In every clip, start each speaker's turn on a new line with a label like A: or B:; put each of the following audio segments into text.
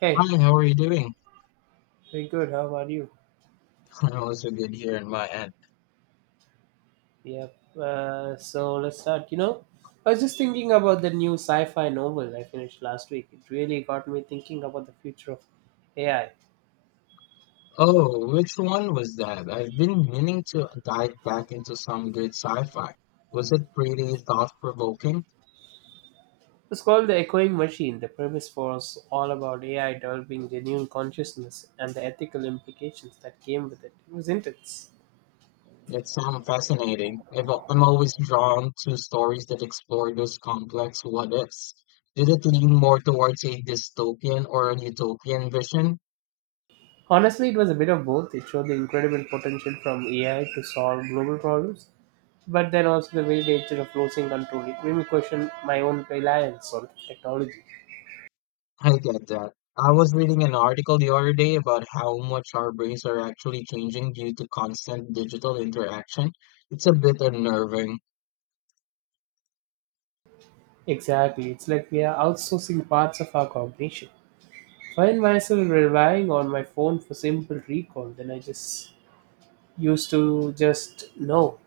A: Hey,
B: Hi, how are you doing?
A: very good. How are you?
B: I'm also good here on my end.
A: Yep. So let's start. I was just thinking about the new sci-fi novel I finished last week. It really got me thinking about the future of AI.
B: Oh, which one was that? I've been meaning to dive back into some good sci-fi. Was it pretty thought-provoking?
A: It's called The Echoing Machine. The premise was all about AI developing genuine consciousness and the ethical implications that came with it. It was intense.
B: It sounds fascinating. I'm always drawn to stories that explore those complex what-ifs. Did it lean more towards a dystopian or a utopian vision?
A: Honestly, it was a bit of both. It showed the incredible potential from AI to solve global problems, but then also the very nature of losing control. It made me question my own reliance on technology.
B: I get that. I was reading an article the other day about how much our brains are actually changing due to constant digital interaction. It's a bit unnerving.
A: Exactly, it's like we are outsourcing parts of our cognition. Find myself relying on my phone for simple recall, then I just used to just know.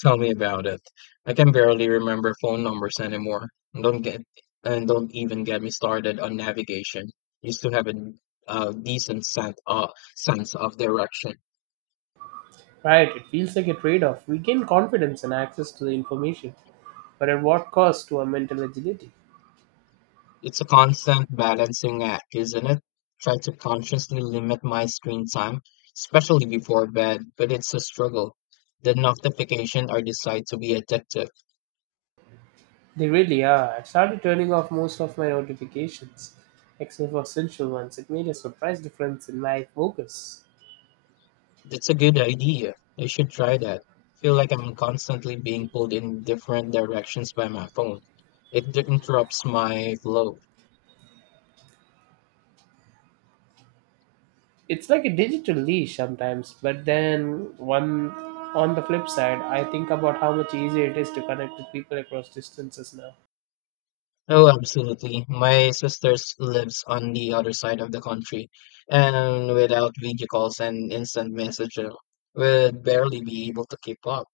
B: Tell me about it. I can barely remember phone numbers anymore. And Don't get and don't even get me started on navigation. Used to have a, uh decent sense, uh, sense of direction.
A: Right, it feels like a trade off. We gain confidence and access to the information, but at what cost to our mental agility?
B: It's a constant balancing act, isn't it? Try to consciously limit my screen time, especially before bed, but it's a struggle. The notification are decide to be addictive.
A: They really are. I've started turning off most of my notifications, except for essential ones. It made a surprise difference in my focus.
B: That's a good idea. I should try that. Feel like I'm constantly being pulled in different directions by my phone. It interrupts my flow.
A: It's like a digital leash sometimes, but then one, on the flip side, I think about how much easier it is to connect with people across distances now.
B: Oh, absolutely. My sister's lives on the other side of the country, and without video calls and instant messaging, would barely be able to keep up.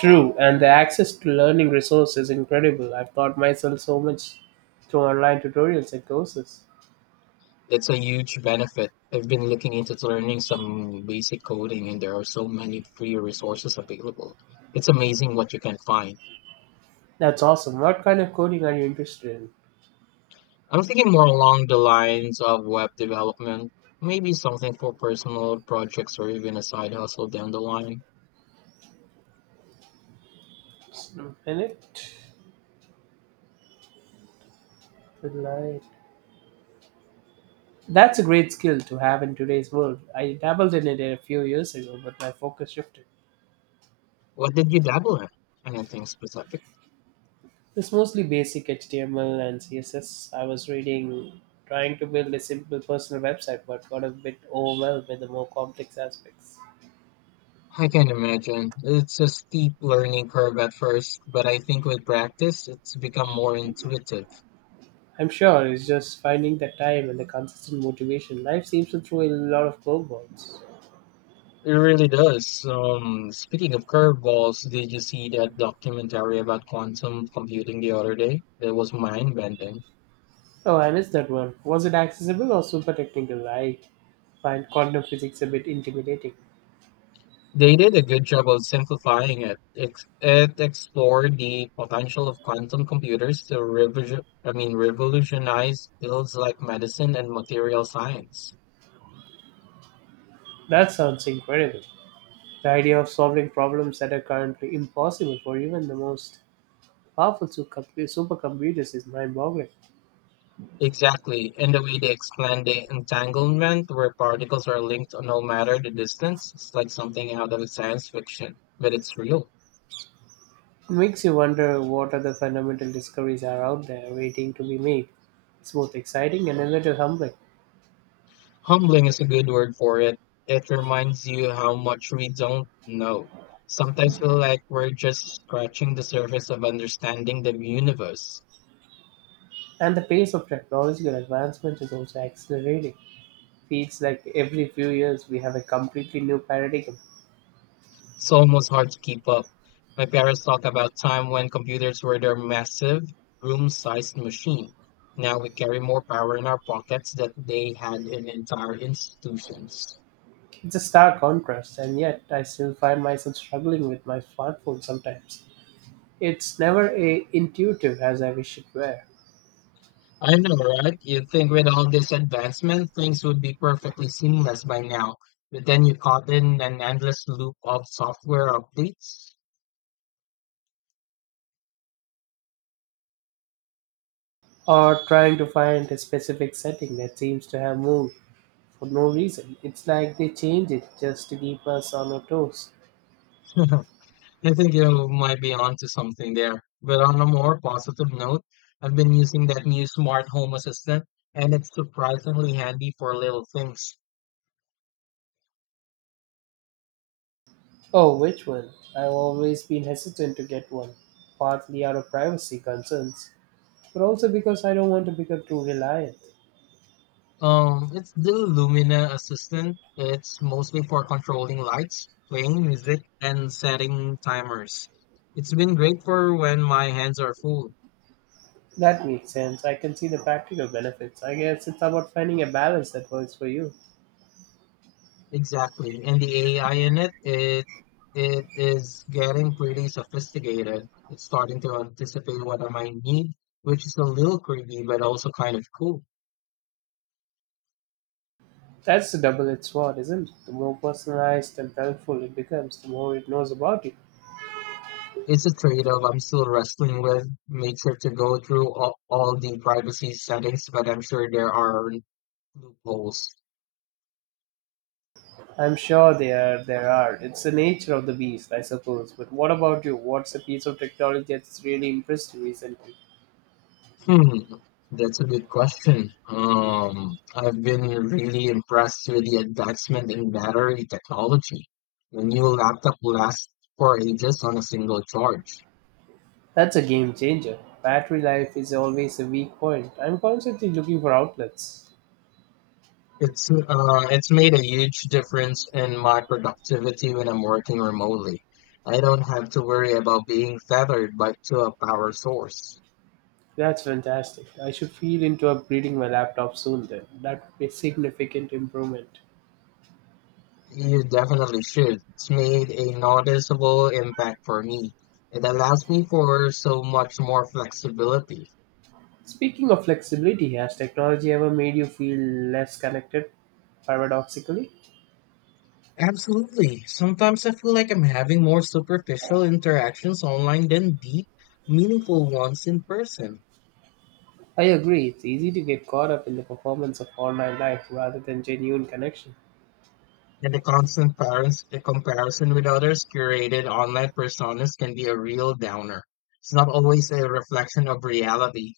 A: True, and the access to learning resources is incredible. I've taught myself so much through online tutorials and courses.
B: It's a huge benefit. I've been looking into learning some basic coding, and there are so many free resources available. It's amazing what you can find.
A: That's awesome. What kind of coding are you interested in?
B: I'm thinking more along the lines of web development, maybe something for personal projects or even a side hustle down the line.
A: Just a minute. Right. That's a great skill to have in today's world. I dabbled in it a few years ago, but my focus shifted.
B: What did you dabble in? Anything specific?
A: It's mostly basic HTML and CSS. I was reading, trying to build a simple personal website, but got a bit overwhelmed with the more complex aspects.
B: I can imagine. It's a steep learning curve at first, but I think with practice, it's become more intuitive.
A: I'm sure it's just finding the time and the consistent motivation. Life seems to throw a lot of curveballs.
B: It really does. Speaking of curveballs, did you see that documentary about quantum computing the other day? That was mind-bending.
A: Oh, I missed that one. Was it accessible or super technical? I find quantum physics a bit intimidating.
B: They did a good job of simplifying it. It explored the potential of quantum computers to revolutionize fields like medicine and material science.
A: That sounds incredible. The idea of solving problems that are currently impossible for even the most powerful supercomputers is mind boggling.
B: Exactly, in the way they explain the entanglement, where particles are linked no matter the distance, it's like something out of science fiction, but it's real.
A: It makes you wonder what other fundamental discoveries are out there waiting to be made. It's both exciting and a little humbling.
B: Humbling is a good word for it. It reminds you how much we don't know. Sometimes feel like we're just scratching the surface of understanding the universe.
A: And the pace of technological advancement is also accelerating. Feels like every few years we have a completely new paradigm.
B: It's almost hard to keep up. My parents talk about time when computers were their massive, room-sized machine. Now we carry more power in our pockets than they had in entire institutions.
A: It's a stark contrast, and yet I still find myself struggling with my smartphone sometimes. It's never a intuitive as I wish it were,
B: I know, right? You'd think with all this advancement, things would be perfectly seamless by now, but then you caught in an endless loop of software updates.
A: or trying to find a specific setting that seems to have moved for no reason. It's like they change it just to keep us on our toes.
B: I think you might be onto something there. But on a more positive note, I've been using that new smart home assistant, and it's surprisingly handy for little things.
A: Oh, which one? I've always been hesitant to get one, partly out of privacy concerns, but also because I don't want to become too reliant.
B: It's the Lumina assistant. It's mostly for controlling lights, playing music, and setting timers. It's been great for when my hands are full.
A: That makes sense. I can see the practical benefits. I guess it's about finding a balance that works for you.
B: Exactly. And the AI in it is getting pretty sophisticated. It's starting to anticipate what I might need, which is a little creepy, but also kind of cool.
A: That's the double edged sword, isn't it? The more personalized and helpful it becomes, the more it knows about you.
B: It's a trade-off I'm still wrestling with. Made sure to go through all the privacy settings, but I'm sure there are loopholes.
A: I'm sure there are. It's the nature of the beast, I suppose. But what about you? What's a piece of technology that's really impressed you recently?
B: Hmm, that's a good question. I've been really impressed with the advancement in battery technology. The new laptop lasts for ages on a single charge.
A: That's a game changer. Battery life is always a weak point. I'm constantly looking for outlets.
B: It's made a huge difference in my productivity when I'm working remotely. I don't have to worry about being tethered by to a power source.
A: That's fantastic. I should feel into upgrading my laptop soon then. That would be a significant improvement.
B: You definitely should. It's made a noticeable impact for me. It allows me for so much more flexibility.
A: Speaking of flexibility, has technology ever made you feel less connected? Paradoxically,
B: Absolutely. Sometimes I feel like I'm having more superficial interactions online than deep, meaningful ones in person.
A: I agree. It's easy to get caught up in the performance of online life rather than genuine connection.
B: And the constant parents, the comparison with others' curated online personas can be a real downer. It's not always a reflection of reality.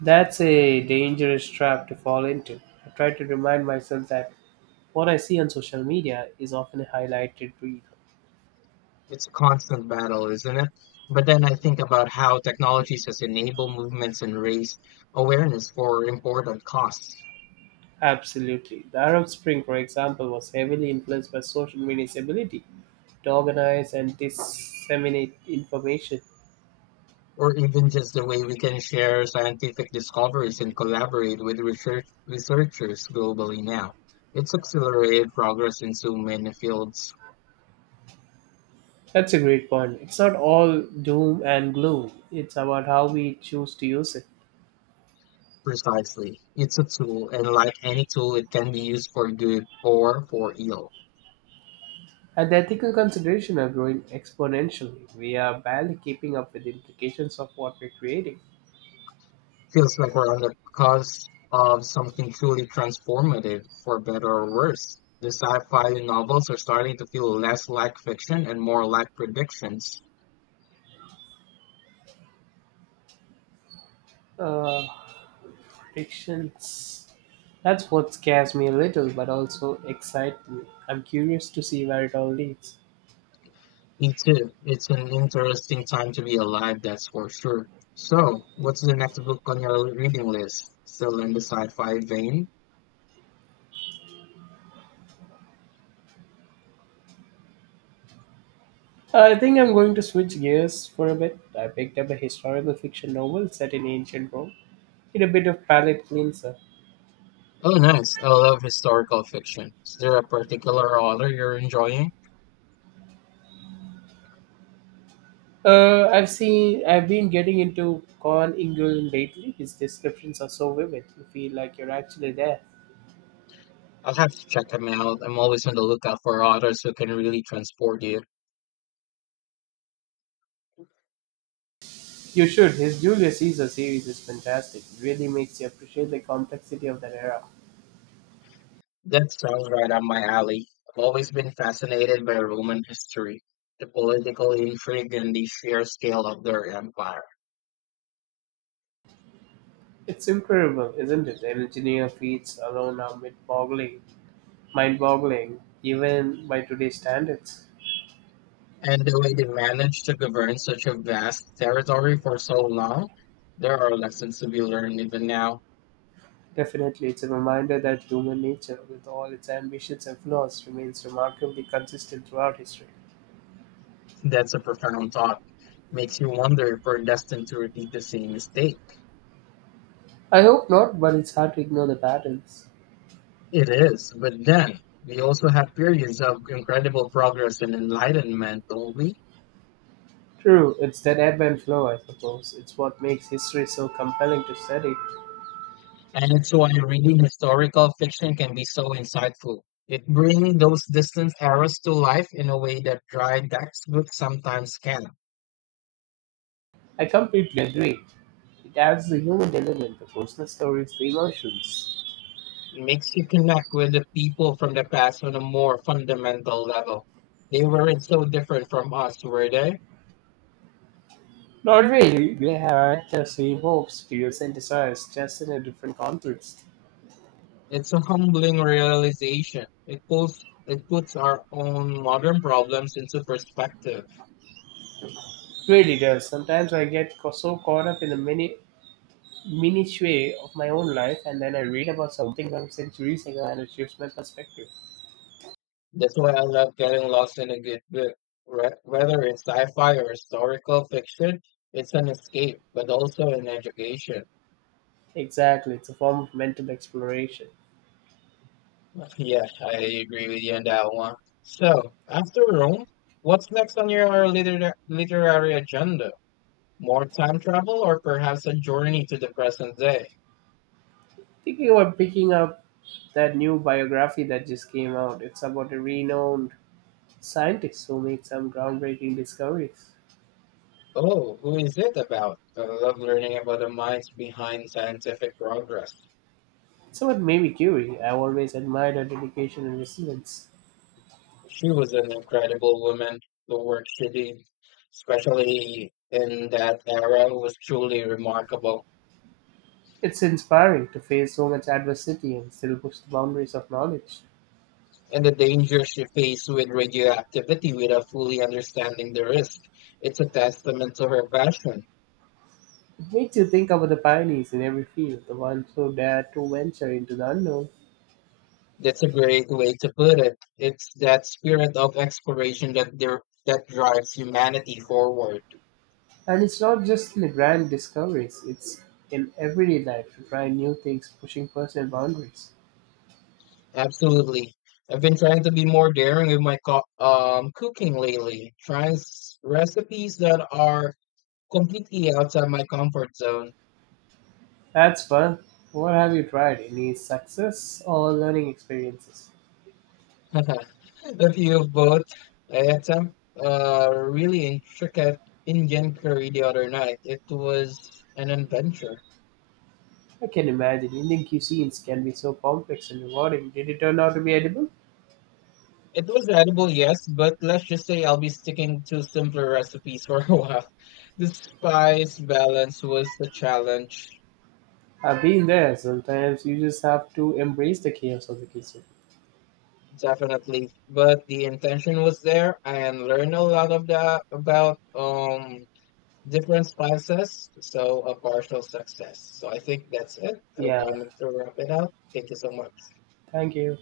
A: That's a dangerous trap to fall into. I try to remind myself that what I see on social media is often a highlighted reel.
B: It's a constant battle, isn't it? But then I think about how technologies has enabled movements and raised awareness for important costs.
A: Absolutely. The Arab Spring, for example, was heavily influenced by social media's ability to organize and disseminate information.
B: Or even just the way we can share scientific discoveries and collaborate with researchers globally now. It's accelerated progress in so many fields
A: That's a great point. It's not all doom and gloom, it's about how we choose to use it.
B: precisely. It's a tool, and like any tool, it can be used for good or for ill.
A: And the ethical considerations are growing exponentially. We are barely keeping up with the implications of what we're creating.
B: Feels like we're on the cusp of something truly transformative, for better or worse. The sci fi novels are starting to feel less like fiction and more like predictions.
A: Uh, Frictions. That's what scares me a little, but also excites me. I'm curious to see where it all leads.
B: Me too. It's an interesting time to be alive, that's for sure. So, what's the next book on your reading list? Still in the sci-fi vein?
A: I think I'm going to switch gears for a bit. I picked up a historical fiction novel set in ancient Rome. It's a bit of palate cleanser.
B: Oh, nice. I love historical fiction. Is there a particular author you're enjoying?
A: I've seen. I've been getting into Con Ingulin lately. His descriptions are so vivid. You feel like you're actually there.
B: I'll have to check them out. I'm always on the lookout for authors who can really transport you.
A: You should. His Julius Caesar series is fantastic. It really makes you appreciate the complexity of that era.
B: That sounds right up my alley. I've always been fascinated by Roman history, the political intrigue, and the sheer scale of their empire.
A: It's incredible, isn't it? The Engineer feats alone are mind-boggling, even by today's standards.
B: And the way they managed to govern such a vast territory for so long, there are lessons to be learned even now.
A: Definitely, it's a reminder that human nature, with all its ambitions and flaws, remains remarkably consistent throughout history.
B: That's a profound thought. Makes you wonder if we're destined to repeat the same mistake.
A: I hope not, but it's hard to ignore the patterns.
B: It is, but then we also have periods of incredible progress and enlightenment, don't we?
A: True, it's that ebb and flow, I suppose. It's what makes history so compelling to study.
B: And it's why reading historical fiction can be so insightful. It brings those distant eras to life in a way that dry textbooks sometimes can.
A: I completely agree. It adds the human element, the personal stories, the emotions.
B: Makes you connect with the people from the past on a more fundamental level. They weren't so different from us, were they?
A: Not really. They have just evokes to you synthesize, just in a different context.
B: It's a humbling realization. It puts our own modern problems into perspective.
A: It really does. Sometimes I get so caught up in the mini minutiae of my own life, and then I read about something from centuries ago, and it shifts my perspective.
B: That's why I love getting lost in a good book. Whether it's sci-fi or historical fiction, it's an escape, but also an education.
A: Exactly, it's a form of mental exploration.
B: Yeah, I agree with you on that one. So, after Rome, what's next on your literary agenda? More time travel or perhaps a journey to the present day?
A: Thinking about picking up that new biography that just came out. It's about a renowned scientist who made some groundbreaking discoveries.
B: Oh, who is it about? I love learning about the minds behind scientific progress.
A: It's what made me curious. I've always admired her dedication and resilience.
B: She was an incredible woman. The work she did, especially in that era, was truly remarkable.
A: It's inspiring to face so much adversity and still push the boundaries of knowledge.
B: And the danger she faced with radioactivity without fully understanding the risk. It's a testament to her passion.
A: It makes you think about the pioneers in every field, the ones who dare to venture into the unknown.
B: That's a great way to put it. It's that spirit of exploration that drives humanity forward.
A: And it's not just in the grand discoveries, it's in everyday life to try new things, pushing personal boundaries.
B: Absolutely. I've been trying to be more daring with my cooking lately, trying recipes that are completely outside my comfort zone.
A: That's fun. What have you tried? Any success or learning experiences?
B: A few of both. I had some really intricate Indian curry the other night. It was an adventure.
A: I can imagine Indian cuisines can be so complex and rewarding. Did it turn out to be edible?
B: It was edible, yes, but let's just say I'll be sticking to simpler recipes for a while. The spice balance was the challenge,
A: I've been there. Sometimes you just have to embrace the chaos of the kitchen.
B: definitely, but the intention was there and learn a lot of that about different spices, so a partial success. So I think that's it. I'm
A: Yeah.
B: going to wrap it up. Thank you so much.
A: Thank you.